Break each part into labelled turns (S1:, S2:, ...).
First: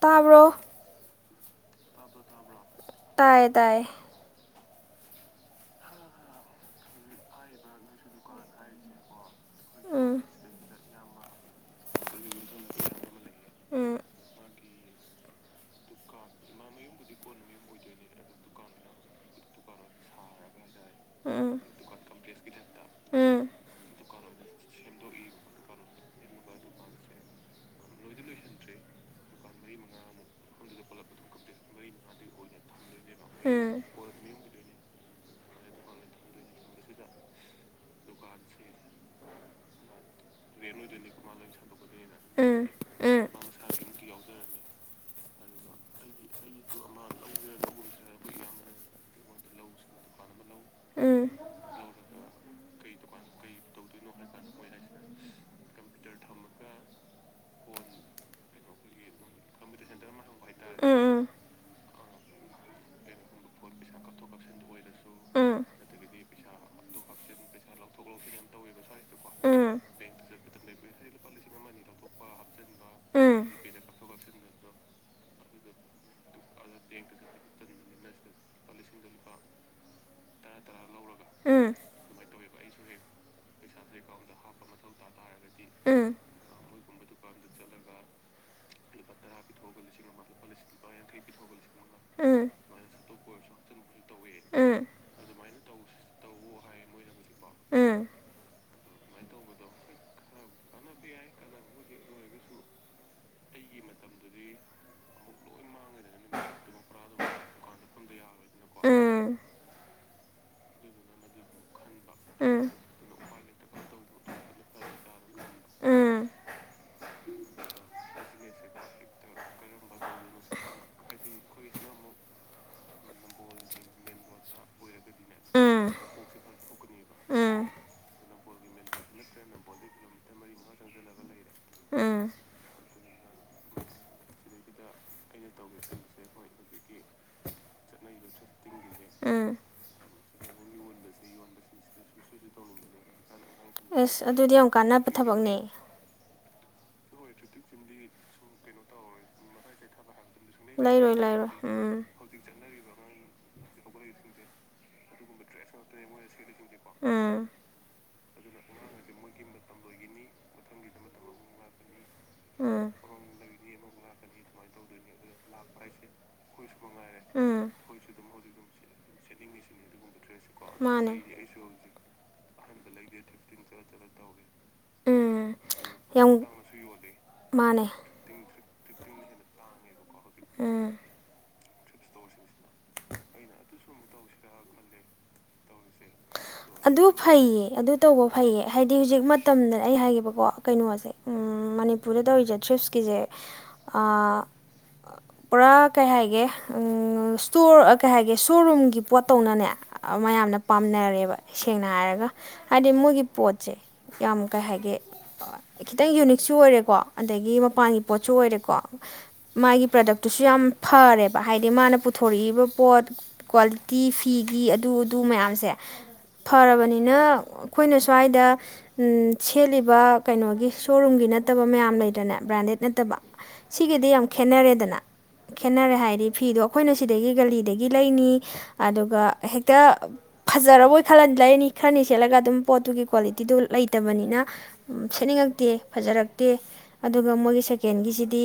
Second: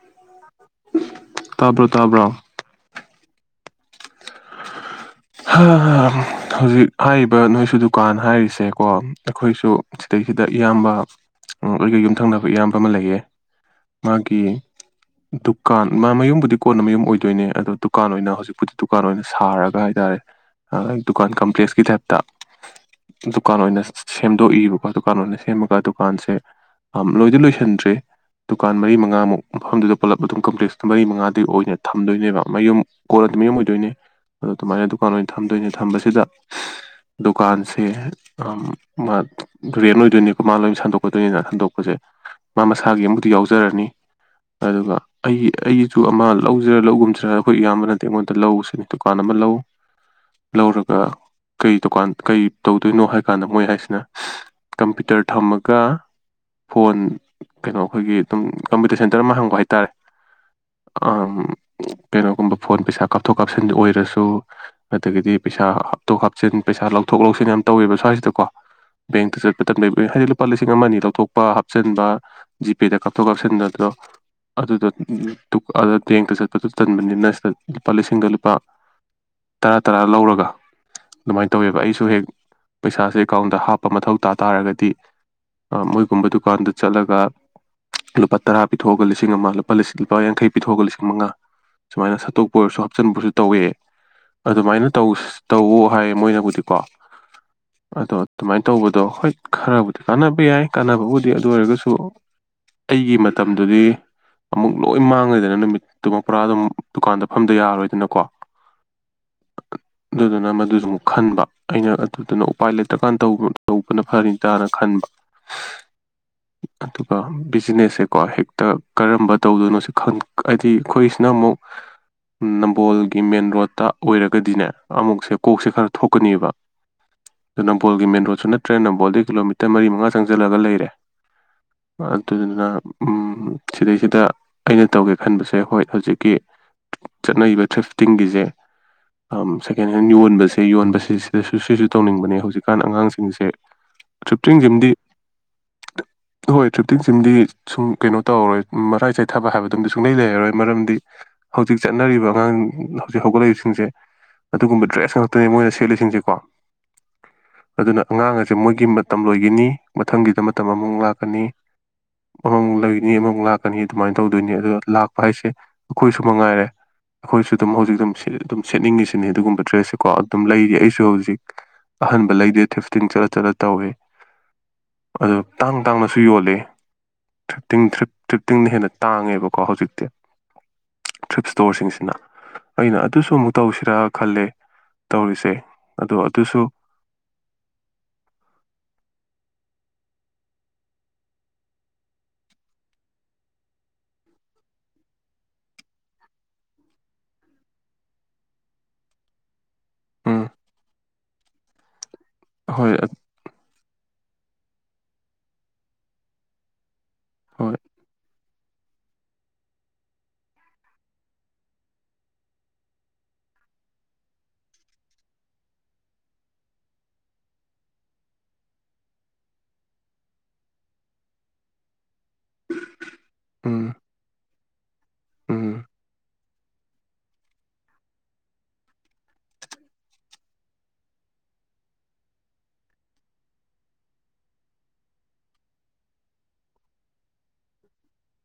S1: ꯇꯥꯕ꯭ꯔꯣ
S2: [inaudible] ꯇꯥꯕ꯭ꯔꯣ ꯇꯥꯕ꯭ꯔꯣ
S1: ꯇꯗꯥꯏ
S2: ꯍꯥ ꯍꯧꯖꯤꯛ ꯍꯥꯏꯔꯤꯕ ꯅꯣꯏꯁꯨ ꯗꯨꯀꯥꯟ ꯍꯥꯏꯔꯤꯁꯦꯀꯣ ꯑꯩꯈꯣꯏꯁꯨ
S1: ꯎꯝ
S2: ꯁꯤꯗꯩꯁꯤꯗ ꯏꯌꯥꯝꯕ ꯑꯣ ꯊꯪꯅꯕ ꯏꯌꯥꯝꯕ ꯑꯃ ꯂꯩꯌꯦ
S1: ꯎꯝ
S2: ꯃꯥꯒꯤ ꯗꯨꯀꯥꯟ ꯃꯥ ꯃꯌꯨꯝꯕꯨꯗꯤ ꯀꯣꯟꯅ ꯃꯌꯨꯝ ꯑꯣꯏꯗꯣꯏꯅꯦ ꯑꯗꯣ ꯗꯨꯀꯥꯟ ꯑꯣꯏꯅ ꯍꯧꯖꯤꯛꯄꯨꯗꯤ ꯗꯨꯀꯥꯟ ꯑꯣꯏꯅ ꯁꯥꯔꯒ ꯍꯥꯏꯇꯥꯔꯦ ꯗꯨꯀꯥꯟ
S1: ꯎꯝ
S2: ꯀꯝꯄ꯭ꯂꯦꯛꯁꯀꯤ ꯊꯦꯞ
S1: ꯎꯝ
S2: ꯂꯀꯥꯟ ꯑꯣꯏꯅ ꯑꯣꯏꯅꯁ ꯁꯦꯝꯗꯣꯛꯏꯕꯀꯣ ꯗꯨꯀꯥꯟ ꯑꯣꯏꯅ ꯁꯦꯝꯃꯒ ꯗꯨꯀꯥꯟꯁꯦ ꯂꯣꯏꯗꯤ ꯂꯣꯏꯁꯟꯗ꯭ꯔꯦ ꯗꯨꯀꯥꯟ ꯃꯔꯤ ꯃꯉꯥꯃꯨꯛ ꯃꯐꯝꯗꯨꯗ ꯄꯨꯜꯂꯞ ꯑꯗꯨꯝ ꯀꯝꯄ꯭ꯂꯦꯛꯁ ꯃꯔꯤ ꯃꯉꯥꯗꯒꯤ ꯑꯣꯏꯅ ꯊꯝꯗꯣꯏꯅꯦꯕ ꯃꯌꯨꯝ ꯀꯣꯂꯗ ꯃꯤ ꯑꯃ
S1: ꯃꯣꯏꯒꯤ
S2: ꯑꯣꯏꯗꯣꯏꯅꯦ
S1: ꯃꯥ
S2: ꯑꯗꯨ ꯑꯗꯨꯃꯥꯏꯅ ꯑꯗꯨ ꯀꯥꯟ ꯑꯣꯏꯅ ꯊꯝꯗꯣꯏꯅꯦ ꯊꯝꯕꯁꯤꯗ ꯗꯨꯀꯥꯟꯁꯦ ꯔꯦꯟ ꯑꯣꯏꯗꯣꯏꯅꯦꯀꯣ ꯀꯃꯥꯟ ꯂꯣꯏꯅ ꯁꯟꯗꯣꯛꯀꯗꯣꯏꯅꯤꯅ ꯁꯟꯗꯣꯛꯄꯁꯦ ꯃꯥ ꯃꯁꯥꯒꯤ ꯑꯃꯛꯇ ꯌꯥꯎꯖꯔꯅꯤ ꯑꯗꯨꯒ ꯑꯩꯒꯤ ꯑꯩꯒꯤꯁꯨ ꯑꯃ ꯂꯧꯁꯤꯔꯥ ꯂꯧꯒꯨꯝꯁꯤꯔ ꯑꯩꯈꯣꯏ ꯏꯌꯥꯝꯕꯅꯗꯤ ꯑꯩꯉꯣꯟꯗ ꯂꯧꯁꯤꯅꯤ ꯀꯥꯟꯗ ꯃꯥ ꯂꯧ꯫ ꯂꯧꯔꯒ
S1: ꯀꯩꯅꯣ
S2: ꯀꯩ ꯗꯨꯀꯥꯟ ꯀꯩ ꯇꯧ꯫ ꯑꯗꯨꯣꯏꯅꯣ ꯍꯥꯏꯀꯥꯟꯗ ꯃꯣꯏ ꯍꯥꯏꯁꯤꯅ ꯀꯝꯄ꯭ꯌꯨꯇꯔ ꯊꯝꯃꯒ ꯐꯣꯟ ꯀꯩꯅꯣ ꯑꯩꯈꯣꯏꯒꯤ ꯑꯗꯨꯝ ꯀꯝꯄ꯭ꯌꯨꯇꯔ ꯁꯦꯟꯇꯔ ꯑꯃ ꯍꯪꯕ ꯍꯥꯏꯇꯥꯔꯦ ꯀꯩꯅꯣꯒꯨꯝꯕ ꯐꯣꯟ ꯄꯩꯁꯥ ꯀꯥꯞꯊꯣꯛ - ꯀꯥꯞꯁꯤꯟ ꯑꯣꯏꯔꯁꯨ꯫ ꯑꯗꯒꯤꯗꯤ ꯄꯩꯁꯥ ꯍꯥꯞꯇꯣꯛ - ꯍꯥꯞꯆꯤꯟ ꯄꯩꯁꯥ ꯂꯧꯊꯣꯛ - ꯂꯧꯁꯤꯟ ꯌꯥꯝ ꯇꯧꯋꯦꯕ꯫ ꯁ꯭ꯋꯥꯏꯁꯤꯗꯀꯣ ꯕꯦꯡꯇ ꯆꯠꯄ ꯇꯟꯕꯩ ꯍꯥꯏꯗꯤ ꯂꯨꯄꯥ ꯂꯤꯁꯤꯡ ꯑꯃ ꯑꯅꯤ ꯂꯧꯊꯣꯛꯄ ꯍꯥꯞꯆꯤꯟꯕ ꯖꯤꯄꯦꯗ ꯀꯥꯞꯊꯣꯛ - ꯀꯥꯞꯁꯤꯟꯗꯗꯣ ꯑꯗꯨꯗꯣ ꯕꯦꯡꯇ ꯆꯠꯄꯗꯨ ꯇꯟꯕꯅꯤꯅ ꯁꯤꯗ ꯂꯨꯄꯥ ꯂꯤꯁꯤꯡꯗꯨ ꯂꯨꯄꯥ꯫ ꯂꯨꯄꯥ ꯇꯔꯥ ꯂꯧꯔꯒ ꯑꯗꯨꯃꯥꯏꯅ ꯇꯧꯋꯦꯕ ꯑꯩꯁꯨ ꯍꯦꯛ ꯄꯩꯁꯥ꯫ ꯃꯣꯏꯒꯨꯝꯕ ꯗꯨꯀꯥꯟꯗ ꯆꯠꯂꯒ ꯂꯨꯄꯥ ꯇꯔꯥ ꯄꯤꯊꯣꯛꯑꯒ ꯂꯤꯁꯤꯡ ꯑꯃ ꯂꯨꯄꯥ ꯂꯨꯄꯥ ꯌꯥꯡꯈꯩ ꯄꯤꯊꯣꯛꯑꯒ ꯂꯤꯁꯤꯡ ꯃꯉꯥ ꯁꯨꯃꯥꯏꯅ ꯁꯠꯇꯣꯛꯄ ꯑꯣꯏꯔꯁꯨ ꯍꯥꯞꯆꯤꯟꯕꯁꯨ ꯇꯧꯋꯦ
S1: ꯎꯝ꯫
S2: ꯑꯗꯨꯃꯥꯏꯅ ꯇꯧ ꯇꯧꯑꯣ ꯍꯥꯏꯌꯦ ꯃꯣꯏꯅꯕꯨꯗꯤꯀꯣ꯫ ꯑꯗꯣ ꯑꯗꯨꯃꯥꯏꯅ ꯇꯧꯕꯗꯣ ꯍꯣꯏ ꯈꯔꯕꯨꯗꯤ ꯀꯥꯟꯅꯕ ꯌꯥꯏ ꯀꯥꯟꯅꯕꯕꯨꯗꯤ ꯑꯗꯨ ꯑꯣꯏꯔꯒꯁꯨ ꯑꯩꯒꯤ ꯃꯇꯝꯗꯨꯗꯤ ꯑꯃꯨꯛ ꯂꯣꯏ ꯃꯥꯡꯉꯦꯗꯅ ꯅꯨꯃꯤꯠꯇꯨꯃꯥ ꯄꯨꯔꯥ ꯑꯗꯨꯝ ꯗꯨꯀꯥꯟꯗ ꯐꯝꯗ ꯌꯥꯔꯔꯣꯏꯗꯅꯀꯣ꯫
S1: ꯎꯝ
S2: ꯑꯗꯨꯗꯨꯅ ꯃꯗꯨ꯫ ꯑꯃꯣꯛ ꯈꯟꯕ ꯑꯩꯅ ꯑꯗꯨꯗꯨꯅ
S1: ꯎꯝ
S2: ꯎꯄꯥꯏ ꯂꯩꯇ꯭ꯔꯀꯥꯟ ꯇꯧꯕꯅ ꯐꯅꯤꯗꯅ ꯈꯟꯕ
S1: ꯉꯟꯅ
S2: ꯑꯗꯨꯒ ꯕꯤꯖꯤꯅꯦꯁꯁꯦꯀꯣ ꯍꯦꯛꯇ ꯀꯔꯝꯕ ꯇꯧꯗꯣꯏꯅꯣ ꯁꯤ ꯍꯥꯏꯗꯤ ꯑꯩꯈꯣꯏꯁꯤꯅ ꯑꯃꯨꯛ ꯅꯝꯕꯣꯜꯒꯤ ꯃꯦꯟ ꯔꯣꯠꯇ꯫ ꯑꯣꯏꯔꯒꯗꯤꯅꯦ ꯑꯃꯨꯛꯁꯦ꯫ ꯀꯣꯛꯁꯦ
S1: ꯎꯝ
S2: ꯈꯔ ꯊꯣꯛꯀꯅꯦꯕ
S1: ꯎꯝ
S2: ꯑ ꯅꯝꯕꯣꯜꯒꯤ ꯃꯦꯟ ꯔꯣꯗꯁꯨ ꯅꯠꯇ꯭ꯔꯦ ꯅꯝꯕꯣꯜꯗꯒꯤ ꯀꯤꯂꯣꯃꯤꯇꯔ ꯃꯔꯤ ꯃꯉꯥ ꯆꯪꯁꯤꯜꯂꯒ ꯂꯩꯔꯦ
S1: ꯎꯝ
S2: ꯑꯗꯨꯗꯨꯅ ꯁꯤꯗꯩꯁꯤꯗ ꯑꯩꯅ ꯇꯧꯒꯦ ꯈꯟꯕꯁꯦ ꯍꯣꯏ ꯍꯧꯖꯤꯛꯀꯤ ꯆꯠꯅꯔꯤꯕ ꯊꯔ꯭ꯤꯐꯇꯤꯡꯒꯤꯁꯦ꯫ ꯑ
S1: ꯎꯝ
S2: ꯁꯦꯀꯍꯦꯟꯒꯤ ꯫ ꯐꯤ ꯌꯣꯟꯕꯁꯤ ꯁꯤꯗꯁꯨ ꯁꯤꯁꯨ ꯇꯧꯅꯤꯡꯕꯅꯦ ꯍꯧꯖꯤꯛꯀꯥꯟ ꯑꯉꯥꯡꯁꯤꯡꯁꯦ
S1: ꯑꯁ ꯑꯗꯨꯗꯤ
S2: ꯊꯔ꯭ꯤꯐꯇꯤꯡ
S1: ꯌꯥꯝ
S2: ꯁꯤꯝꯗꯤ
S1: ꯀꯥꯟꯅꯕ ꯊꯕꯛꯅꯦ
S2: ꯍꯣꯏ꯫ ꯊꯔ꯭ꯤꯐꯇꯤꯡꯁꯤꯝꯗꯤ ꯁꯨꯝ ꯀꯩꯅꯣ ꯇꯧꯔꯣꯏ ꯃꯔꯥꯏ ꯆ ꯫ ꯌꯥꯔꯣꯏ ꯃꯔꯝꯗꯤ
S1: ꯂꯩꯔꯣꯏ ꯂꯩꯔꯣꯏ
S2: ꯍꯧꯖꯤꯛ
S1: ꯎꯝ
S2: ꯆꯠꯅꯔꯤꯕ ꯑꯉꯥꯡ꯫ ꯍꯧꯒꯠꯂꯛꯏꯕꯁꯤꯡꯁꯦ ꯑꯗꯨꯒꯨꯝꯕ ꯗ꯭ꯔꯦꯁ ꯉꯥꯛꯇꯅꯦ ꯃꯣꯏꯅ ꯁꯦꯠꯂꯤꯁꯤꯡꯁꯦ ꯀꯣ꯫
S1: ꯎꯝ
S2: ꯑꯗꯨꯅ꯫ ꯑꯉꯥꯡ ꯑꯁꯦ ꯃꯣꯏꯒꯤ ꯃꯇꯝ ꯂꯣꯏꯒꯅꯤ ꯃꯊꯪꯒꯤꯗ ꯃꯇꯝ ꯑꯃꯨꯛ ꯂꯥꯛꯀꯅꯤ꯫ ꯑꯃꯃꯣꯛ
S1: ꯎꯝ
S2: ꯂꯩꯅꯤ ꯑꯃꯃꯣꯛ ꯂꯥꯛꯀꯅꯤ꯫ ꯑꯗꯨꯃꯥꯏꯅ ꯇꯧꯗꯣꯏꯅꯦ ꯑꯗꯣ ꯂꯥꯛ꯫ ꯍꯥꯏꯁꯦ ꯑꯩꯈꯣꯏꯁꯨ ꯃꯉꯥꯏꯔꯦ ꯑꯩꯈꯣꯏꯁꯨ
S1: ꯎꯝ
S2: ꯑꯗꯨꯝ ꯍꯧꯖꯤꯛ꯫ ꯁꯦꯠꯇꯤ ꯑꯗꯨꯝ ꯁꯦꯠꯅꯤꯡꯉꯤꯁꯤꯅꯦ ꯑꯗꯨꯒꯨꯝꯕ ꯗ꯭ꯔꯦꯁꯁꯦꯀꯣ ꯑꯗꯨꯝ ꯂꯩꯔꯤ ꯑꯩꯁꯨ ꯍꯧꯖꯤꯛ ꯑꯍꯟꯕ ꯂꯩꯗꯦ ꯊꯔ꯭ꯤꯐꯇꯤꯡ ꯆꯠꯂ-ꯆꯠꯂ ꯇꯧꯋꯦ ꯑꯗꯣ
S1: ꯑꯗꯨꯝ
S2: ꯇꯥꯡ ꯇꯥꯡꯅꯁꯨ ꯌꯣꯜꯂꯦ ꯊꯔ꯭ꯤꯐꯇꯤꯡ
S1: ꯃꯥꯅꯦ
S2: ꯊꯔ꯭ꯤꯐ ꯇ꯭ꯔꯤꯞ ꯫ ꯇꯤꯡꯅ ꯍꯦꯟꯅ ꯇꯥꯡꯉꯦꯕꯀꯣ ꯍꯧꯖꯤꯛꯇꯤ꯫
S1: ꯎꯝ꯫
S2: ꯏꯁ꯭ꯇꯣꯔꯁꯤꯡꯁꯤꯅ꯫ ꯑꯩꯅ ꯑꯗꯨꯁꯨ ꯑꯃꯨꯛ ꯇꯧꯁꯤꯔ꯫ ꯈꯜꯂꯦ ꯇꯧꯔꯤꯁꯦ ꯑꯗꯣ꯫ ꯑꯗꯨꯁꯨ
S1: ꯑꯗꯨ ꯐꯩꯌꯦ ꯑꯗꯨ ꯇꯧꯕ ꯐꯩꯌꯦ ꯍꯥꯏꯗꯤ ꯍꯧꯖꯤꯛ ꯃꯇꯝꯗꯅ ꯑꯩ ꯍꯥꯏꯒꯦꯕ꯫ ꯀꯣ ꯀꯩꯅꯣꯁꯦ ꯃꯅꯤꯄꯨꯔꯗ ꯇꯧꯔꯤꯁꯦ ꯇ꯭ꯔꯤꯐꯁꯀꯤꯁꯦ ꯑ ꯄꯨꯔꯥ ꯀꯩ ꯍꯥꯏꯒꯦ ꯁꯇꯣꯔ ꯀꯩ ꯍꯥꯏꯒꯦ ꯁꯣꯔꯨꯝꯒꯤ ꯄꯣꯠꯇꯧꯅꯅꯦ꯫
S2: ꯎꯝ
S1: ꯃꯌꯥꯝꯅ ꯄꯥꯝꯅꯔꯦꯕ ꯁꯦꯡꯅ ꯍꯥꯏꯔꯒ ꯍꯥꯏꯗꯤ
S2: ꯍꯣꯏ
S1: ꯃꯣꯏꯒꯤ ꯄꯣꯠꯁꯦ ꯌꯥꯝ ꯀꯩ ꯍꯥꯏꯒꯦ ꯈꯤꯇꯪ ꯌꯨꯅꯤꯛꯁꯨ ꯑꯣꯏꯔꯦꯀꯣ ꯑꯗꯒꯤ
S2: ꯍꯣꯏ
S1: ꯃꯄꯥꯟꯒꯤ ꯄꯣꯠꯁꯨ ꯑꯣꯏꯔꯦꯀꯣ ꯃꯥꯒꯤ ꯄ꯭ꯔꯗꯛꯇꯨꯁꯨ ꯌꯥꯝ ꯐꯔꯦꯕ ꯍꯥꯏꯗꯤ ꯃꯥꯅ ꯄꯨꯊꯣꯔꯛꯏꯕ ꯄꯣꯠ ꯀ꯭ꯋꯥꯂꯤꯇꯤ ꯐꯤꯒꯤ ꯑꯗꯨ ꯑꯗꯨ ꯃꯌꯥꯝꯁꯦ ꯐꯔꯕꯅꯤꯅ ꯑꯩꯈꯣꯏꯅ ꯁ꯭ꯋꯥꯏꯗ ꯁꯦꯠꯂꯤꯕ ꯀꯩꯅꯣꯒꯤ ꯁꯣꯔꯨꯝꯒꯤ ꯅꯠꯇꯕ ꯃꯌꯥꯝ ꯂꯩ ꯏꯟꯇꯔꯅꯦꯠ ꯕ꯭ꯔꯥꯟꯗꯦꯗ ꯅꯠꯇꯕ
S2: ꯎꯝ
S1: ꯁꯤꯒꯤꯗꯤ ꯌꯥꯝ ꯈꯦꯠꯅꯔꯦ ꯗꯅ
S2: ꯎꯝ
S1: ꯈꯦꯠꯅꯔꯦ ꯍꯥꯏꯗꯤ ꯐꯤꯗꯣ ꯑꯩꯈꯣꯏꯅ ꯁꯤꯗꯒꯤ ꯒꯂꯤꯗꯒꯤ ꯂꯩꯅꯤ ꯑꯗꯨꯒ ꯍꯦꯛꯇ ꯐꯖꯔꯕꯣꯏ ꯈꯜ ꯂꯩꯔꯅꯤ ꯈꯔꯅꯤ ꯁꯦꯠꯂꯒ ꯑꯗꯨꯝ ꯄꯣꯠꯇꯨꯒꯤ ꯀ꯭ꯋꯥꯂꯤꯇꯤꯗꯨ ꯂꯩꯇꯕꯅꯤꯅ ꯁꯦꯠꯅꯤꯡꯉꯛꯇꯦ ꯐꯖꯔꯛꯇꯦ ꯑꯗꯨꯒ ꯃꯣꯏꯒꯤ ꯁꯦꯀꯦꯟꯒꯤꯁꯤꯗꯤ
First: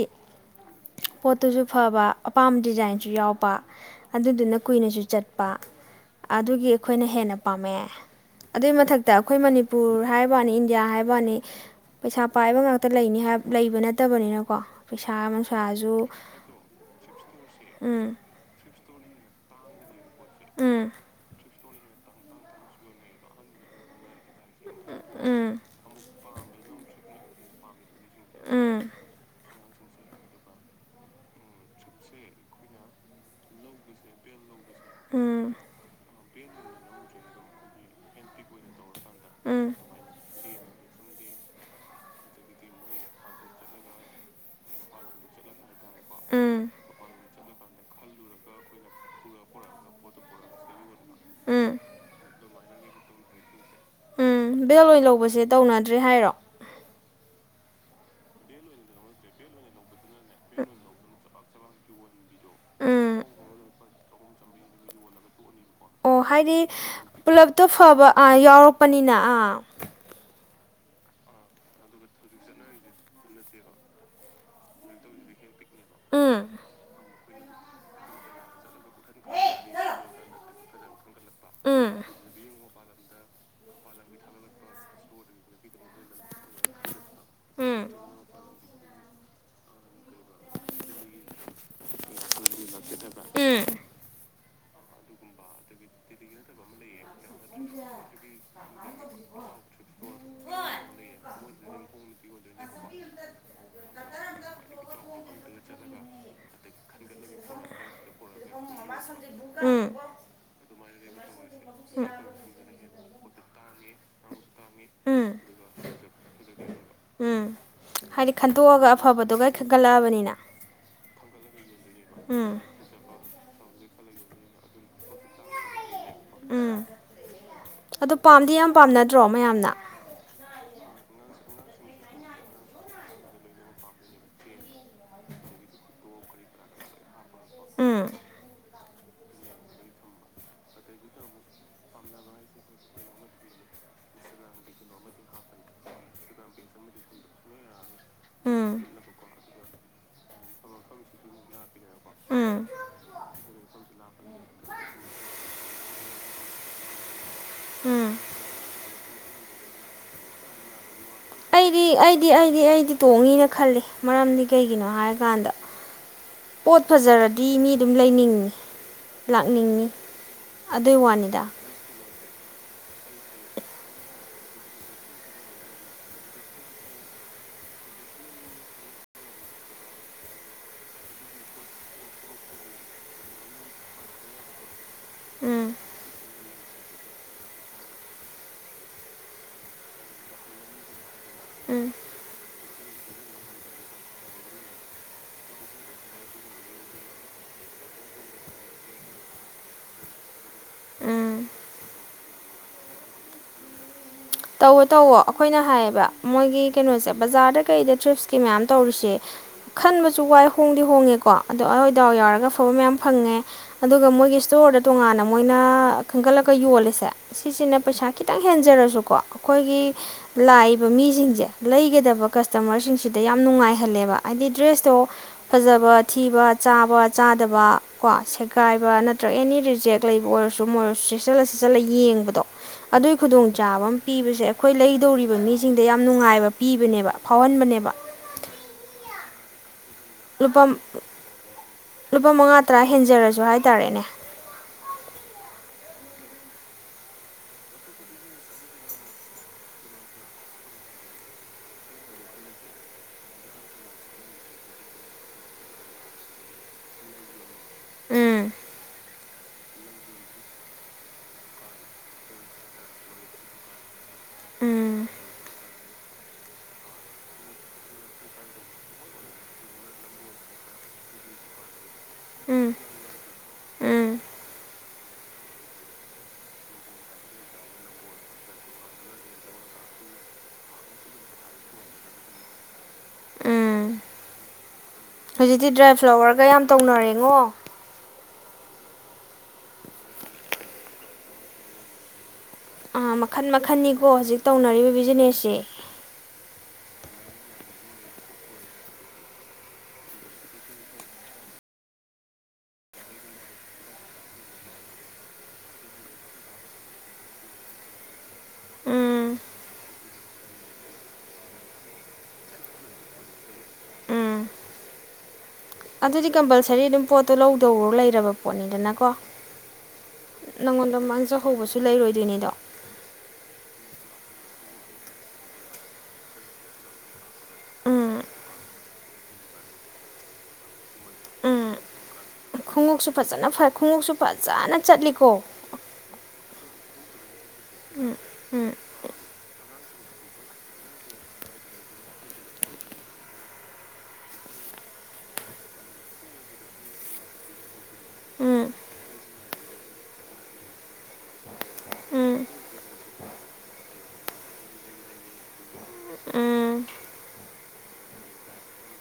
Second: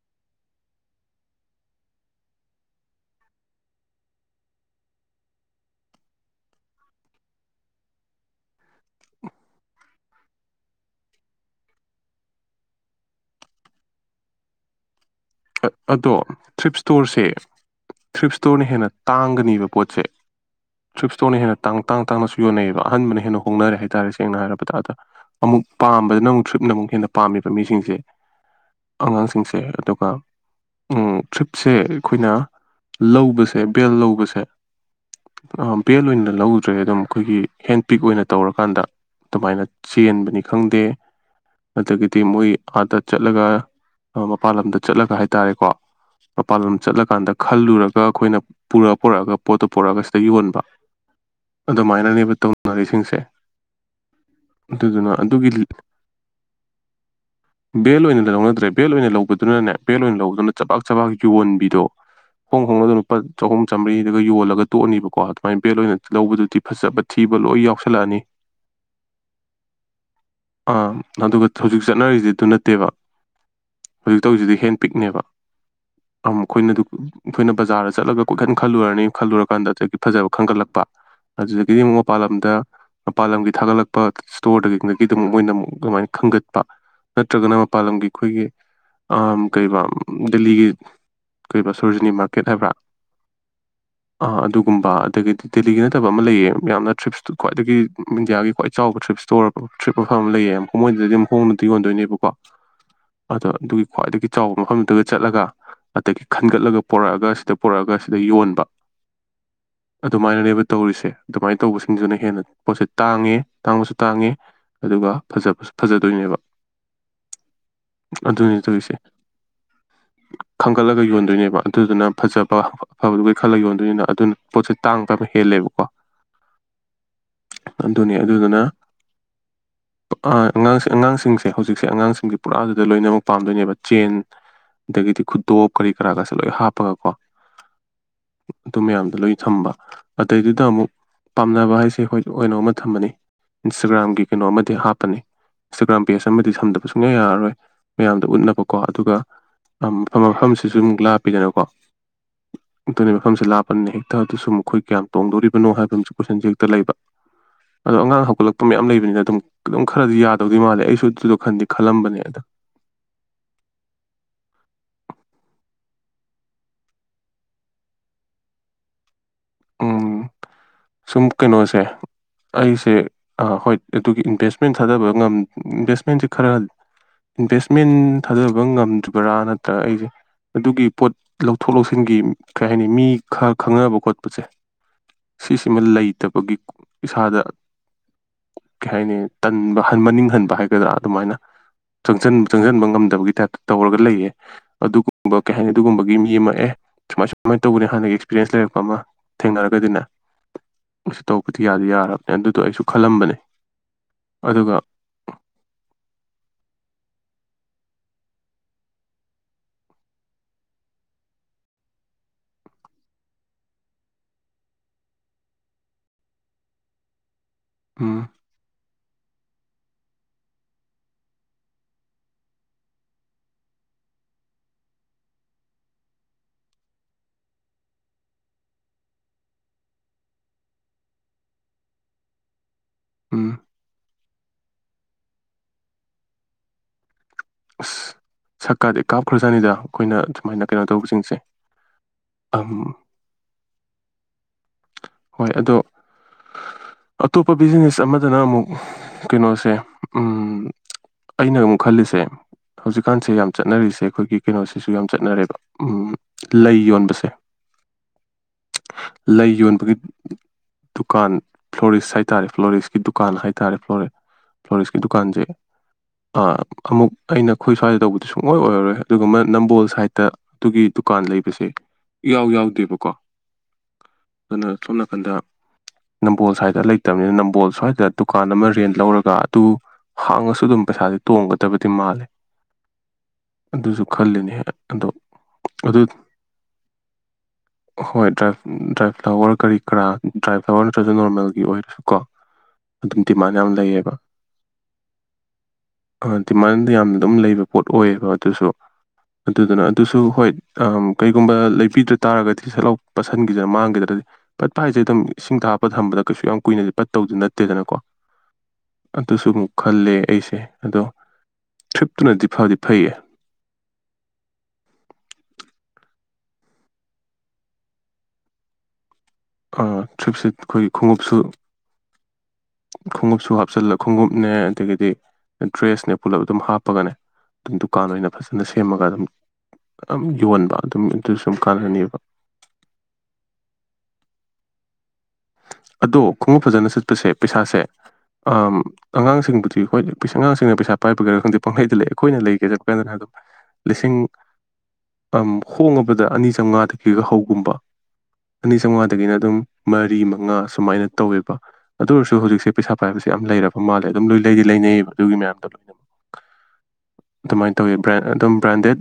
S1: ꯄꯣꯠꯇꯨꯁꯨ ꯐꯕ ꯑꯄꯥꯝꯕ ꯗꯤꯖꯥꯏꯟꯁꯨ ꯌꯥꯎꯕ ꯑꯗꯨꯗꯨꯅ ꯀꯨꯏꯅꯁꯨ ꯆꯠꯄ ꯑꯗꯨꯒꯤ ꯑꯩꯈꯣꯏꯅ ꯍꯦꯟꯅ ꯄꯥꯝꯃꯦ ꯑꯗꯨꯏ ꯃꯊꯛꯇ ꯑꯩꯈꯣꯏ ꯃꯅꯤꯄꯨꯔ ꯍꯥꯏꯕꯋꯥꯅꯤ ꯏꯟꯗꯤꯌꯥ ꯍꯥꯏꯕꯋꯥꯅꯤ ꯄꯩꯁꯥ ꯄꯥꯏꯕ ꯉꯥꯛꯇ ꯂꯩꯅꯤ ꯍꯥꯏ ꯂꯩꯕ ꯅꯠꯇꯕꯅꯤꯅꯀꯣ ꯄꯩꯁꯥ ꯅꯨꯡꯁꯥꯁꯨ
S2: ꯑꯗꯣ ꯊꯔꯤꯞ ꯏꯁꯇꯣꯔꯁꯦ
S1: ꯎꯝ
S2: ꯊꯔꯤꯞ ꯏꯁꯇꯣꯔꯅ ꯍꯦꯟꯅ ꯇꯥꯡꯒꯅꯤꯕ ꯄꯣꯠꯁꯦ
S1: ꯎꯝ
S2: ꯊꯔꯤꯞ ꯏꯁꯇ‌ꯣꯔꯅ ꯍꯦꯟꯅ ꯇꯥꯡ ꯇꯥꯡ ꯇꯥꯡꯅꯁꯨ ꯌꯣꯟꯅꯩꯕ ꯑꯍꯟꯕꯅ ꯍꯦꯟꯅ ꯍꯣꯡꯅꯔꯦ ꯍꯥꯏꯇꯥꯔꯦ ꯁ‌ꯦꯡꯅ ꯍꯥꯏꯔꯕꯗ [unintelligible]
S1: ꯎꯝ
S2: ꯑꯃꯨꯛ ꯄꯥꯝꯕꯗꯅ ꯊꯔꯤꯞꯅ ꯑꯃꯨꯛ ꯍꯦꯟꯅ ꯄꯥꯝꯃꯤꯕ ꯃꯤꯁꯤꯡꯁꯦ
S1: ꯎꯝ
S2: ꯑꯉꯥꯡꯁꯤꯡꯁꯦ ꯑꯗꯨꯒ ꯎꯝ ꯇ꯭ꯔꯤꯞꯁꯦ ꯑꯩꯈꯣꯏꯅ ꯂꯧꯕꯁꯦ ꯕꯦꯜ ꯂꯧꯕꯁꯦ
S1: ꯎꯝ
S2: ꯑ ꯆꯕ‌ꯦꯜ ꯑꯣꯏꯅ ꯂꯧꯗ꯭ꯔꯦ ꯑꯗꯨꯝ ꯑꯩꯈꯣꯏꯒꯤ ꯍꯦꯟ ꯄꯤꯛ ꯑꯣꯏꯅ ꯇꯧꯔꯀꯥꯟꯗ ꯑꯗꯨꯃꯥꯏꯅ
S1: ꯎꯝ
S2: ꯆꯦꯟꯕꯅꯤ ꯈꯪꯗꯦ ꯑꯗꯒꯤꯗꯤ ꯃꯣꯏ ꯑꯥꯗ ꯆꯠꯂꯒ ꯃꯄꯥꯟ ꯂꯝꯗ ꯆꯠꯂꯒ ꯍꯥꯏ ꯍꯥꯏꯇꯥꯔꯦꯀꯣ
S1: ꯎꯝ
S2: ꯃꯄꯥꯜꯂ‌ꯣꯝ ꯆꯠꯂꯀꯥꯟꯗ ꯈꯜꯂꯨꯔꯒ ꯑꯩꯈꯣꯏꯅ ꯄꯨꯔꯛꯑ ꯄꯨꯔꯛꯑꯒ ꯄꯣꯠꯇꯣ ꯄꯨꯔꯛꯑꯒ ꯁꯤꯗ ꯌꯣꯟꯕ
S1: ꯎꯝ
S2: ꯑꯗꯨꯃꯥꯏꯅꯅꯤꯕ ꯇꯧ ꯅꯔꯤꯁꯤꯡꯁꯦ
S1: ꯎꯝ ꯕꯦꯜ ꯑꯣꯏꯅ ꯂꯧꯕꯁꯦ ꯇꯧꯅꯗ꯭ꯔꯦ ꯍꯥꯏꯔꯣ
S2: ꯕꯦꯜ ꯑꯣꯏꯅ ꯂꯧꯅꯗ꯭ꯔꯦ ꯕꯦꯜ ꯑꯣꯏꯅ ꯂꯧꯕꯗꯨꯅꯅꯦ ꯕ‌ꯦꯜ ꯑꯣꯏꯅ ꯂꯧꯗꯨꯅ ꯆꯕꯥꯛ ꯆꯕꯥꯛ ꯌꯣꯟꯕꯤꯗꯣ ꯍꯣꯡꯅ ꯍꯣꯡꯅ ꯑꯗꯨꯝ
S1: ꯎꯝ
S2: ꯂꯨꯄꯥ ꯆꯍꯨꯝ ꯆꯥꯝꯔꯤ ꯁꯤꯒ ꯌꯣꯜꯂꯒ ꯇꯣꯛꯑꯅꯤꯕꯀꯣ ꯑꯗꯨ
S1: ꯑꯣ ꯍꯥꯏꯗꯤ
S2: ꯂꯣꯏ
S1: ꯄꯨꯂꯞꯇꯣ ꯐꯕ
S2: ꯌꯥꯎꯁꯜꯂꯛꯑꯅꯤ
S1: ꯌꯥꯎꯔꯛꯄꯅꯤꯅ ꯑꯥ
S2: ꯑꯥ ꯑꯗꯨꯒ ꯍꯧꯖꯤꯛ ꯆꯠꯅꯔꯤꯁꯤ ꯑꯗꯨ ꯅꯠꯇꯦꯕ ꯍꯧꯖꯤꯛ ꯇꯧꯔꯤꯁꯤꯗꯤ ꯍꯦꯟ ꯄꯤꯛꯅꯦꯕ ꯑ
S1: ꯎꯝ
S2: ꯃꯈꯣꯏꯅ ꯑꯗꯨ ꯑꯩꯈꯣꯏꯅ ꯕꯖꯥꯔꯗ ꯆꯠꯂꯒ ꯀꯣꯏꯈꯟ ꯈ ꯈꯜꯂꯨꯔꯅꯤ ꯈꯜꯂꯨꯔꯀꯥꯟꯗ ꯑꯗꯒꯤ ꯐꯖꯕ ꯈꯟꯒꯠꯂꯛꯄ ꯑꯗꯨꯗꯒꯤꯗꯤ
S1: ꯎꯝ
S2: ꯑꯃꯨꯛ ꯃꯄꯥꯟ ꯂꯝꯗ ꯃꯄꯥꯟ ꯂꯝꯒꯤ ꯊꯥꯒꯠꯂꯛꯄ ꯏꯁꯇꯣꯔꯗꯒꯤꯗꯒꯤ ꯑꯗꯨ ꯑꯃꯨꯛ ꯃꯣꯏꯅ ꯑꯃꯨꯛ ꯑꯗꯨꯃꯥꯏꯅ ꯈꯟꯒꯠꯄ ꯅꯠꯇ꯭ꯔꯒꯅ
S1: ꯎꯝ
S2: ꯃꯄꯥꯟ ꯂꯝꯒꯤ ꯑꯩꯈꯣꯏꯒꯤ ꯑ ꯀꯕ ꯗꯦꯜꯂꯤꯒꯤ ꯀ ꯁꯣꯔꯖꯤꯅꯤ ꯃꯥꯔꯀꯦꯠ ꯍꯥꯏꯕ꯭ꯔꯥ
S1: ꯎꯝ
S2: ꯑ ꯑꯗꯨ ꯒꯨꯝꯕ ꯑꯗꯒꯤꯗꯤ ꯗꯦꯜꯂꯤꯒꯤ ꯅꯠꯇꯕ ꯑꯃ ꯂꯩꯑꯌꯦ ꯌꯥꯝꯅ ꯇ꯭ꯔꯤꯞꯁꯇꯨ ꯈ꯭ꯋꯥꯏꯗꯒꯤ ꯏꯟꯗꯤꯌꯥꯒꯤ ꯈ꯭ꯋꯥꯏ ꯆꯥꯎꯕ ꯇ꯭ꯔꯤꯞꯁꯇꯨ ꯑꯣꯏꯔꯕ ꯇ꯭ꯔꯤꯞ ꯃꯐꯝ ꯑꯃ ꯂꯩꯌꯦ ꯑꯃ ꯃꯣꯏꯗꯗꯤ ꯑꯃꯨꯛ ꯍꯣꯡꯅꯗꯤ ꯌꯣꯟꯗꯣꯏꯅꯦꯕꯀꯣ ꯑꯗ ꯑꯗꯨꯒꯤ ꯈ꯭ꯋꯥꯏꯗꯒꯤ ꯆꯥꯎꯕ ꯃꯐꯝꯗꯨꯗ ꯆꯠꯂꯒ ꯑꯗꯒꯤ ꯈꯟꯒꯠꯂꯒ ꯄꯣꯔꯛꯑꯒ ꯁꯤꯗ ꯄꯣꯔꯛꯑꯒ ꯁꯤꯗ ꯌꯣꯟꯕ
S1: ꯎꯝ
S2: ꯑꯗꯨꯃꯥꯏꯅꯅꯦꯕ ꯇꯧꯔꯤꯁꯦ ꯑꯗꯨꯃꯥꯏꯅ ꯇꯧꯕꯁꯤꯡꯗꯨꯅ ꯍꯦꯟꯅ ꯄꯣꯠꯁꯦ ꯇꯥꯡꯉꯦ ꯇꯥꯡꯕꯁꯨ ꯇꯥꯡꯉꯦ ꯑꯗꯨꯒ
S1: ꯎꯝ
S2: ꯐꯖꯕꯁꯨ ꯐꯖꯗꯣꯏꯅꯦꯕ
S1: ꯎꯝ ꯍꯥꯏꯗꯤ
S2: ꯑꯗꯨꯅꯤ
S1: ꯈꯟꯇꯣꯛꯑꯒ
S2: ꯇꯧꯔꯤꯁꯦ
S1: ꯑꯐꯕꯗꯨꯒ ꯈꯟꯒꯠꯂꯛꯑꯕꯅꯤꯅ
S2: ꯈꯟꯒꯠꯂꯒ ꯌꯣꯟꯗꯣꯏꯅꯦꯕ ꯑꯗꯨꯗꯨꯅ
S1: ꯎꯝ
S2: ꯐꯖꯕ ꯑꯐꯕꯗꯨ ꯈꯜꯂꯒ ꯌꯣꯟꯗꯣꯏꯅꯤ ꯑꯗꯨꯅ ꯄꯣꯠꯁꯦ ꯇꯥꯡꯕ ꯀꯕ ꯍꯦꯜꯂꯦꯕꯀꯣ
S1: ꯎꯝ
S2: ꯑꯗꯨꯅꯤ
S1: ꯑꯗꯨ ꯄꯥꯝꯗꯤ
S2: ꯑꯗꯨꯗꯨꯅ
S1: ꯌꯥꯝ ꯄꯥꯝꯅꯗ꯭ꯔꯣ ꯃꯌꯥꯝꯅ
S2: ꯑꯉꯥꯡꯁꯦ ꯑꯉꯥꯡꯁꯤꯡꯁꯦ ꯍꯧꯖꯤꯛꯁꯦ ꯑꯉꯥꯡꯁꯤꯡꯁꯦ ꯄꯨꯔꯥꯗꯨꯗ ꯂꯣꯏꯅꯃꯛ ꯄꯥꯝꯗꯣꯏꯅꯦꯕ ꯆꯦꯟ ꯑꯗꯒꯤꯗꯤ ꯈꯨꯇꯣꯞ ꯀꯔꯤ ꯀꯔꯥꯒꯁꯦ ꯂꯣꯏ ꯍꯥꯞꯄꯒ ꯀꯣ
S1: ꯎꯝ
S2: ꯎ ꯑꯗꯨ ꯃꯌꯥꯝꯗꯣ ꯂꯣꯏꯅ ꯊꯝꯕ ꯑꯗꯩꯗꯨꯗ ꯑꯃꯨꯛ ꯄꯥꯝꯅꯕ ꯍꯥꯏꯁꯦ ꯑꯩꯈꯣꯏ ꯀꯩꯅꯣ ꯑꯃ ꯊꯝꯃꯅꯤ ꯏꯟꯁꯇꯒ꯭ꯔꯥꯝꯒꯤ ꯀꯩꯅꯣ ꯑꯃꯗꯤ ꯍꯥꯞꯄꯅꯤ ꯏꯟꯁꯇꯥꯒ꯭ꯔꯥꯝ ꯄꯦꯖ ꯑꯃꯗꯤ ꯊꯝꯗꯕ ꯁꯨꯡꯌꯥ ꯌꯥꯔꯔꯣꯏ ꯃꯌꯥꯝꯗ
S1: ꯎꯝ
S2: ꯎꯠꯅꯕꯀꯣ ꯑꯗꯨꯒ ꯃꯐꯝ ꯃꯐꯝꯁꯤꯁꯨ ꯑꯃꯨ ꯂꯥꯞꯄꯤꯗꯅꯀꯣ
S1: ꯎꯝ
S2: ꯑꯗꯨꯅꯤ ꯃꯐꯝꯁꯦ ꯂꯥꯞꯄꯅꯤꯅ ꯍꯦꯛꯇ ꯑꯗꯨꯁꯨ ꯃꯈꯣꯏ ꯀꯌꯥꯝ ꯇꯣꯡꯗꯣꯔꯤꯕꯅꯣ ꯍꯥꯏꯕ ꯑꯃꯁꯨ ꯀꯣꯏꯁꯟꯁꯦ ꯍꯦꯛꯇ ꯂꯩꯕ ꯑꯗꯣ
S1: ꯎꯝ
S2: ꯑꯉꯥꯡ ꯍꯧꯒꯠꯂꯛꯄ ꯃꯌꯥꯝ ꯂꯩꯕꯅꯤꯅ ꯑꯗꯨꯝ ꯈꯔꯗꯤ ꯌꯥꯗꯧꯗꯣꯏ ꯃꯥꯜꯂꯦ ꯑꯩꯁꯨ ꯑꯗꯨꯗꯣ ꯈꯟꯗꯤ
S1: ꯑꯩꯗꯤ
S2: ꯈꯜꯂꯝꯕꯅꯦ
S1: ꯑꯩꯗꯤ
S2: ꯑꯗꯣ
S1: ꯑꯩꯗꯤ ꯑꯩꯗꯤ ꯇꯣꯡꯉꯤꯅ ꯈꯜꯂꯤ ꯃꯔꯝꯗꯤ ꯀꯩꯒꯤꯅꯣ ꯍꯥꯏꯔꯀꯥꯟꯗ ꯄꯣꯠ ꯐꯖꯔꯗꯤ ꯃꯤ ꯑꯗꯨꯝ ꯂꯩꯅꯤꯡꯉꯤ ꯂꯥꯛꯅꯤꯡꯉꯤ ꯑꯗꯨꯏ
S2: ꯁꯃ
S1: ꯋꯥꯅꯤꯗ
S2: ꯀꯩꯅꯣꯁꯦ ꯑꯩꯁꯦ ꯍꯣꯏ ꯑꯗꯨꯒꯤ ꯏꯟꯚꯦꯁꯃꯦꯟ ꯊꯥꯗꯕ ꯏꯟꯚꯦꯁꯃꯦꯟꯁꯦ ꯈꯔ ꯏꯟꯚꯦꯁꯃꯦꯟ ꯊꯥꯗꯕ ꯉꯝꯗ꯭ꯔꯤꯕ꯭ꯔꯥ ꯅꯠꯇ꯭ꯔꯒ ꯑꯩꯁꯦ ꯑꯗꯨꯒꯤ ꯄꯣꯠ ꯂꯧꯊꯣꯛ ꯂꯧꯁꯤꯟꯒꯤ ꯀꯩ ꯍꯥꯏꯅꯤ ꯃꯤ ꯈꯔ ꯈꯪꯅꯕ ꯈꯣꯠꯄꯁꯦ
S1: ꯎꯝ
S2: ꯁꯤꯁꯤꯃ ꯂꯩꯇꯕꯒꯤ ꯏꯁꯥꯗ ꯀꯩ ꯍꯥꯏꯅꯤ ꯇꯟꯕ ꯍꯟꯕ ꯅꯤꯡꯍꯟꯕ ꯍꯥꯏꯒꯗ꯭ꯔꯥ ꯑꯗꯨꯃꯥꯏꯅ
S1: ꯎꯝ
S2: ꯆꯪꯟ ꯆꯪꯁꯤꯟꯕ ꯉꯝꯗꯕꯒꯤ ꯇꯥꯏꯞꯇ ꯇꯧꯔꯒ ꯂꯩꯌꯦ ꯑꯗꯨꯒꯨꯝꯕ ꯀꯩ ꯍꯥꯏꯅꯤ ꯑꯗꯨꯒꯨꯝꯕꯒꯤ ꯃꯤ ꯑꯃꯑ ꯁꯨꯃꯥꯏ ꯁꯨꯃꯥꯏꯅ ꯇꯧꯕꯅꯦ ꯍꯥꯟꯅꯒꯤ ꯑꯦꯛꯁꯄꯤꯔꯤꯌꯦꯦꯟꯁ ꯂꯩꯔꯛꯄ ꯑꯃ ꯊꯦꯡꯅꯔꯒꯗꯤꯅꯦ ꯑꯗꯨ
S1: ꯎꯝ
S2: ꯇꯧꯕꯗꯤ ꯌꯥꯗꯤ ꯌꯥꯔꯕꯅꯦ ꯑꯗꯨꯗꯣ ꯑꯩꯁꯨ ꯈꯜꯂꯝꯕꯅꯦ ꯑꯗꯨꯒ
S1: ꯇꯧꯋꯣ ꯇꯧꯋꯣ ꯑꯩꯈꯣꯏꯅ ꯍꯥꯏꯌꯦꯕ ꯃꯣꯏꯒꯤ ꯀꯩꯅꯣꯁꯦ ꯕꯖꯥꯔꯗ ꯀꯩꯗ ꯇ꯭ꯔꯤꯞꯁꯀꯤ ꯃꯌꯥꯝ ꯇꯧꯔꯤꯁꯦ ꯈꯟꯕꯁꯨ ꯋꯥꯏ ꯍꯣꯡꯗꯤ ꯍꯣꯡꯉꯦꯀꯣ ꯑꯗꯣ ꯑꯩꯋꯥꯏꯗꯥꯎꯏ ꯌꯥꯎꯔꯒ ꯑꯐꯕ ꯃꯌꯥꯝ ꯐꯪꯉꯦ ꯑꯗꯨꯒ ꯃꯣꯏꯒꯤ ꯁ꯭ꯇꯣꯔꯗ ꯇꯣꯉꯥꯟꯅ ꯃꯣꯏꯅ ꯈꯟꯒꯠꯂꯒ ꯌꯣꯜꯂꯤꯁꯦ ꯁꯤꯁꯤꯅ ꯄꯩꯁꯥ
S2: ꯎꯝ
S1: ꯈꯤꯇꯪ ꯍꯦꯟꯖꯔꯁꯨꯀꯣ ꯑꯩꯈꯣꯏꯒꯤ ꯂꯥꯛꯏꯕ ꯃꯤꯁꯤꯡꯁꯦ ꯂꯩꯒꯗꯕ ꯀꯁꯇꯃꯔꯁꯤꯡꯁꯤꯗ ꯌꯥꯝ ꯅꯨꯡꯉꯥꯏꯍꯜꯂꯦꯕ ꯍꯥꯏꯗꯤ ꯗ꯭ꯔꯦꯁꯇꯣ ꯐꯖꯕ ꯊꯤꯕ ꯆꯥꯕ ꯆꯥꯗꯕ ꯀꯣ ꯁꯦꯒꯥꯏꯕ ꯅꯠꯇ꯭ꯔꯒ ꯑꯦꯅꯤ ꯔꯤꯖꯦꯛ ꯂꯩꯕ ꯑꯣꯏꯔꯁꯨ ꯃꯣꯏꯔꯁꯨ ꯁꯤꯠꯆꯠꯂ ꯁꯤꯠ ꯆꯠꯂ ꯌꯦꯡꯕꯗꯣ ꯑꯗꯨꯒꯤ ꯈꯨꯗꯣꯡ
S2: ꯎꯝ
S1: ꯆꯥꯕ ꯄꯤꯕꯁꯦ ꯑꯩꯈꯣꯏ ꯂꯩꯗꯧꯔꯤꯕ ꯃꯤꯁꯤꯡꯗ ꯌꯥꯝ ꯅꯨꯡꯉꯥꯏꯕ ꯄꯤꯕꯅꯦꯕ ꯐꯥꯎꯍꯟꯕꯅꯦꯕ
S2: ꯁꯛꯀꯥꯗꯤ ꯀꯥꯞ ꯈ ꯁꯅꯤꯗ
S1: ꯂꯨꯄꯥ ꯂꯨꯄꯥ ꯃꯉꯥ ꯇꯔꯥ
S2: ꯑꯝ
S1: ꯍꯦꯟꯖꯔꯁꯨ ꯍꯥꯏꯇꯥꯔꯦꯅꯦ
S2: ꯍꯣꯏ ꯑꯗꯣ ꯑꯇꯣꯞꯄ ꯕꯤꯖꯤꯅꯦꯁ ꯑꯃꯗꯅ ꯑꯃꯨꯛ ꯀꯩꯅꯣꯁꯦ ꯎ ꯑꯩꯅ ꯑꯃꯨꯛ ꯈꯜꯂꯤꯁꯦ ꯍꯧꯖꯤꯛꯀꯥꯟꯁꯦ ꯌꯥꯝ ꯆꯠꯅꯔꯤꯁꯦ ꯑꯩꯈꯣꯏꯒꯤ ꯀꯩꯅꯣꯁꯤꯁꯨ ꯌꯥꯝ ꯆꯠꯅꯔꯦꯕ ꯂꯩ ꯌꯣꯟꯕꯁꯦ
S1: ꯎꯝ
S2: ꯂꯩ ꯌꯣꯟꯕꯒꯤ ꯗꯨꯀꯥꯟ ꯐ꯭ꯂꯣꯔꯤꯛꯁ ꯍꯥꯏꯇꯥꯔꯦ ꯐ꯭ꯂꯣꯔꯤꯛꯁꯀꯤ ꯗꯨꯀꯥꯟ ꯍꯥꯏꯇꯥꯔꯦ ꯐ꯭ꯂ ꯐ꯭ꯂꯣꯔꯤꯛꯁꯀꯤ
S1: ꯎꯝ
S2: ꯗꯨꯀꯥꯟꯁꯦ ꯑ ꯑꯃꯨꯛ ꯑꯩꯅ ꯑꯩꯈꯣꯏ ꯁ꯭ꯋꯥꯏꯗ ꯇꯧꯕꯗꯤ ꯁꯨꯡꯑꯣꯣꯏ ꯑꯣꯏꯔꯔꯣꯏ ꯑꯗꯨꯒ ꯑꯃ ꯅꯝꯕꯣꯜ ꯁꯥꯏꯠꯇ ꯑꯗꯨꯒꯤ ꯗꯨꯀꯥꯟ ꯂꯩꯕꯁꯦ ꯏ ꯌꯥꯎ
S1: ꯎꯝ
S2: ꯌꯥꯎꯗꯦꯕꯀꯣ
S1: ꯎꯝ
S2: ꯑꯗꯨꯅ ꯁꯣꯝ ꯅꯥꯀꯟꯗ ꯅꯝꯕꯣꯜ ꯁꯥꯏꯠꯇ ꯂꯩꯇꯕꯅꯤꯅ ꯅꯝꯕꯣꯜ ꯁ꯭ꯋꯥꯏꯗ ꯗꯨꯀꯥꯟ ꯑꯃ ꯔꯦꯟ ꯂꯧꯔꯒ ꯑꯗꯨ ꯍꯥꯡꯉꯁꯨ ꯑꯗꯨꯝ ꯄꯩꯁꯥꯥꯁꯦ ꯇꯣꯡꯒꯗꯕꯅꯤ ꯁꯤ ꯃꯥꯜꯂꯦ
S1: ꯎꯝ
S2: ꯑꯗꯨꯁꯨ ꯈꯜꯂꯤꯅꯦ ꯑꯗꯣ
S1: ꯍꯧꯖꯤꯛꯇꯤ ꯗ꯭ꯔꯥꯏ
S2: ꯑꯗꯨ
S1: ꯐ꯭ꯂꯥꯋꯔꯒ ꯌꯥꯝ ꯇꯧꯅꯔꯦꯉꯣ
S2: ꯍꯣꯏ ꯗ꯭ꯔꯥꯏ ꯐ꯭ꯂꯥꯋꯔ ꯀꯔꯤ ꯀꯔꯥ ꯗ꯭ꯔꯥꯏ ꯐ꯭ꯂꯥꯋꯔ ꯅꯠꯇ꯭ꯔꯁꯨ ꯅꯣꯔꯃꯦꯜꯒꯤ ꯑꯣꯏꯔꯁꯨ ꯀꯣ ꯑꯗꯨꯝ
S1: ꯃꯈ
S2: ꯗꯤꯃꯥꯟ ꯌꯥꯝ
S1: ꯃꯈꯅꯤꯀꯣ
S2: ꯂꯩꯌꯦꯕ
S1: ꯍꯧꯖꯤꯛ ꯇꯧꯅꯔꯤꯕ ꯕꯤꯖꯤꯅꯦꯁꯦ
S2: ꯗꯤꯃꯥꯟꯗ ꯌꯥꯝꯅ ꯑꯗꯨꯝ ꯂꯩꯕ ꯄꯣꯠ ꯑꯣꯏꯌꯦꯕ ꯑꯗꯨꯁꯨ ꯑꯗꯨꯗꯨꯅ ꯑꯗꯨꯁꯨ ꯍꯣꯏ ꯀꯩꯒꯨꯝꯕ ꯂꯩꯕꯤꯗ ꯇꯥꯔꯒꯗꯤ ꯁꯂꯥꯎ ꯄꯠꯁꯤꯟꯈꯤꯗ꯭ꯔꯥ ꯃꯥꯡꯈꯤꯗ꯭ꯔꯗꯤ ꯄꯠꯄ ꯍꯥꯏꯁꯦ ꯑꯗꯨꯝ ꯏꯁꯤꯡ ꯇꯥ ꯍꯥꯞꯄ ꯊꯝꯕꯗ ꯀꯩꯁꯨ ꯌꯥꯝ ꯀꯨꯏꯅꯗꯤ ꯄꯠꯇꯧꯗꯤ ꯅꯠꯇꯦꯗꯅꯀꯣ
S1: ꯎꯝ
S2: ꯑꯗꯨꯁꯨ ꯑꯃꯨꯛ ꯈꯜꯂꯦ ꯑꯩꯁꯦ ꯑꯗꯣ ꯆꯨꯞꯇꯨꯅꯗꯤ ꯐꯥꯎꯗꯤ ꯐꯩꯌꯦ
S1: ꯎꯝ ꯑꯗꯨꯗꯤ ꯀꯝꯄꯜꯁꯔꯤ ꯑꯗꯨꯝ ꯄꯣꯠꯇꯣ ꯂꯧꯗꯔꯣ ꯂꯩꯔꯕ ꯄꯣꯠꯅꯤꯗꯅꯀꯣ
S2: ꯇ꯭ꯔꯤꯞꯁꯦ ꯑꯩꯈꯣꯏ
S1: ꯅꯪꯉꯣꯟꯗ
S2: ꯈꯣꯡꯎꯞꯁꯨ
S1: ꯃꯥꯡꯖꯍꯧꯕꯁꯨ ꯂꯩꯔꯣꯏꯗꯣꯏꯅꯤꯗꯣ
S2: ꯈꯣꯡꯎꯞꯁꯨ ꯍꯥꯞ ꯍꯥꯨꯞꯞꯆꯜꯂꯒ ꯈꯣꯡꯎꯞꯅꯦ ꯑꯗꯒꯤꯗꯤ ꯗ꯭ꯔꯦꯁꯅꯦ ꯄꯨꯂꯞ ꯑꯗꯨꯝ ꯍꯥꯞꯄꯒꯅꯦ ꯑꯗꯨꯝ ꯗꯨꯀꯥꯟ
S1: ꯎꯝ
S2: ꯑꯣꯏꯅ ꯐꯖꯅ ꯁꯦꯝꯃꯒ ꯑꯗꯨꯝ ꯌꯣꯟꯕ ꯑꯗꯨꯝ ꯑꯗꯨꯁꯨꯝ
S1: ꯎꯝ
S2: ꯀꯥꯟꯅꯅꯤꯕ
S1: ꯈꯣꯡꯎꯞꯁꯨ ꯐꯖꯅ ꯐꯩ ꯈꯣꯡꯎꯞꯁꯨ ꯐꯖꯅ ꯆꯠꯂꯤꯣ
S2: ꯑꯗꯣ ꯈꯣꯡꯎꯞ ꯐꯖꯅ ꯆꯠꯄꯁꯦ ꯄꯩꯁꯥꯁꯦ ꯑꯝ
S1: ꯎꯝ
S2: ꯑꯉꯥꯡꯁꯤꯡꯕꯨꯗꯤ ꯍꯣꯏ ꯑꯉꯥꯡꯁꯤꯡꯅ ꯄꯩꯁꯥ ꯄꯥꯏꯕꯒꯦꯔꯥ ꯈꯪꯗꯦ ꯄꯪꯍꯩꯗ ꯂꯩꯦ ꯑꯩꯈꯣꯏꯅ ꯂꯩꯒꯦ ꯆꯠꯄ ꯀꯥꯟꯗꯅ ꯑꯗꯨꯝ ꯂꯤꯁꯤꯡ ꯍꯣꯡꯉꯕꯗ ꯑꯅꯤ ꯆꯥꯝꯃꯉꯥꯗꯒꯤꯒ ꯍꯧꯒꯨꯝꯕ
S1: ꯎꯝ
S2: ꯑꯅꯤ ꯆꯥꯝꯉꯥꯗꯒꯤꯅ ꯑꯗꯨꯝ ꯃꯔꯤ ꯉꯥ ꯁꯨꯃꯥꯏꯅ ꯇꯧꯋꯦꯕ ꯑꯗꯨ ꯑꯣꯏꯔꯁꯨ ꯍꯧꯖꯤꯛꯁꯦ ꯄꯩꯁꯥ ꯄꯥꯏꯕꯁꯦ ꯌꯥꯝ ꯂꯩꯔꯕ ꯃꯥꯜꯂꯦ ꯑꯗꯨꯝ ꯂꯣꯏ ꯂꯩꯗꯤ ꯂꯩꯅꯩꯌꯦꯕ ꯑꯗꯨꯒꯤ ꯃꯌꯥꯝꯗꯣ ꯂꯣꯏꯅꯃꯛ ꯑꯗꯨꯃꯥꯏꯅ ꯇꯧꯋꯦ ꯕ꯭ꯔꯦꯟ ꯑꯗꯨꯝ ꯕ꯭ꯔꯥꯟꯗꯦꯠ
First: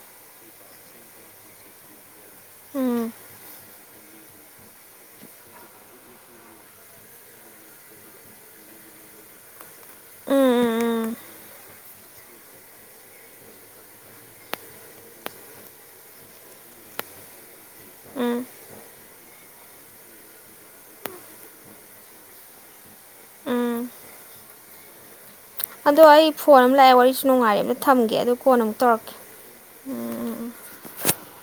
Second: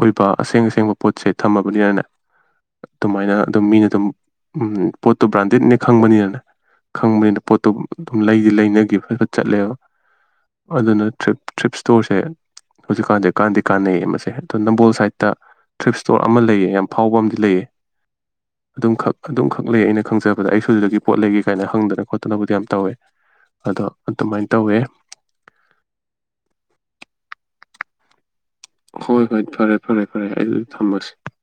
S2: ꯑꯣꯏꯕ ꯑꯁꯦꯡ ꯑꯁꯦꯡꯕ ꯄꯣꯠꯁꯦ ꯊꯝꯃꯕꯅꯤꯅꯅꯦ ꯑꯗꯨꯃꯥꯏꯅ ꯑꯗꯨꯝ ꯃꯤꯅ ꯑꯗꯨꯝ ꯄꯣꯠ ꯄꯣꯠꯇꯣ ꯕ꯭ꯔꯥꯟꯗꯦꯗꯅꯦ ꯈꯪꯕꯅꯤꯅ ꯈꯪꯕꯅꯤꯅ ꯄꯣꯠꯇꯣ ꯑꯗꯨꯝ ꯂꯩꯗꯤ ꯂꯩꯅꯒꯤ ꯐꯖ ꯆꯠꯂꯦꯕ ꯑꯗꯨ ꯑꯗꯨꯅ ꯇꯔꯤꯞ ꯇꯔꯤꯞ ꯏꯁꯇꯣꯔꯁꯦ ꯍꯧꯖꯤꯛꯀꯥꯟꯁꯦ ꯀꯥꯟꯅꯗꯤ ꯀꯥꯟꯅꯩꯌꯦ ꯃꯁꯦ ꯑꯗꯣ ꯅꯝꯕꯣꯜ ꯁꯥꯏꯠꯇ ꯇ꯭ꯔꯤꯞ ꯏꯁꯇꯣꯔ ꯑꯃ ꯂꯩꯌꯦ ꯌꯥꯝ ꯐꯥꯎꯕ ꯑꯃꯗꯤ ꯂꯩꯑꯦ
S1: ꯎꯝ
S2: ꯑꯗꯨꯝꯈꯛ ꯂꯩ ꯑꯩꯅ ꯈꯪꯖꯕꯗ ꯑꯩ ꯁꯨꯁꯤꯗꯒꯤ ꯄꯣꯠ ꯂꯩꯒꯦ ꯀꯥꯏꯅ ꯍꯪꯗꯅ ꯈꯣꯠꯇꯅꯕꯨꯗꯤ ꯌꯥꯝ ꯇꯧꯋꯦ ꯑꯗꯣ ꯑꯗꯨꯃꯥꯏꯅ ꯇꯧꯋꯦ
S1: ꯑꯗꯣ ꯑꯩ ꯐꯣꯟ ꯑꯃ ꯂꯥꯛꯑꯦ ꯋꯥꯔꯤꯁꯨ ꯅꯨꯡꯉꯥꯏꯔꯦ ꯑꯗꯣ ꯊꯝꯒꯦ ꯑꯗꯨ ꯀꯣꯟꯅ ꯑꯃꯨꯛ ꯇꯧꯔꯛꯀꯦ
S2: ꯍꯣꯏ ꯍꯣꯏ ꯊꯔꯦ ꯐꯔꯦ ꯐꯔꯦ ꯑꯩꯗꯨꯗꯤ ꯊꯝꯝꯕꯁꯤꯦ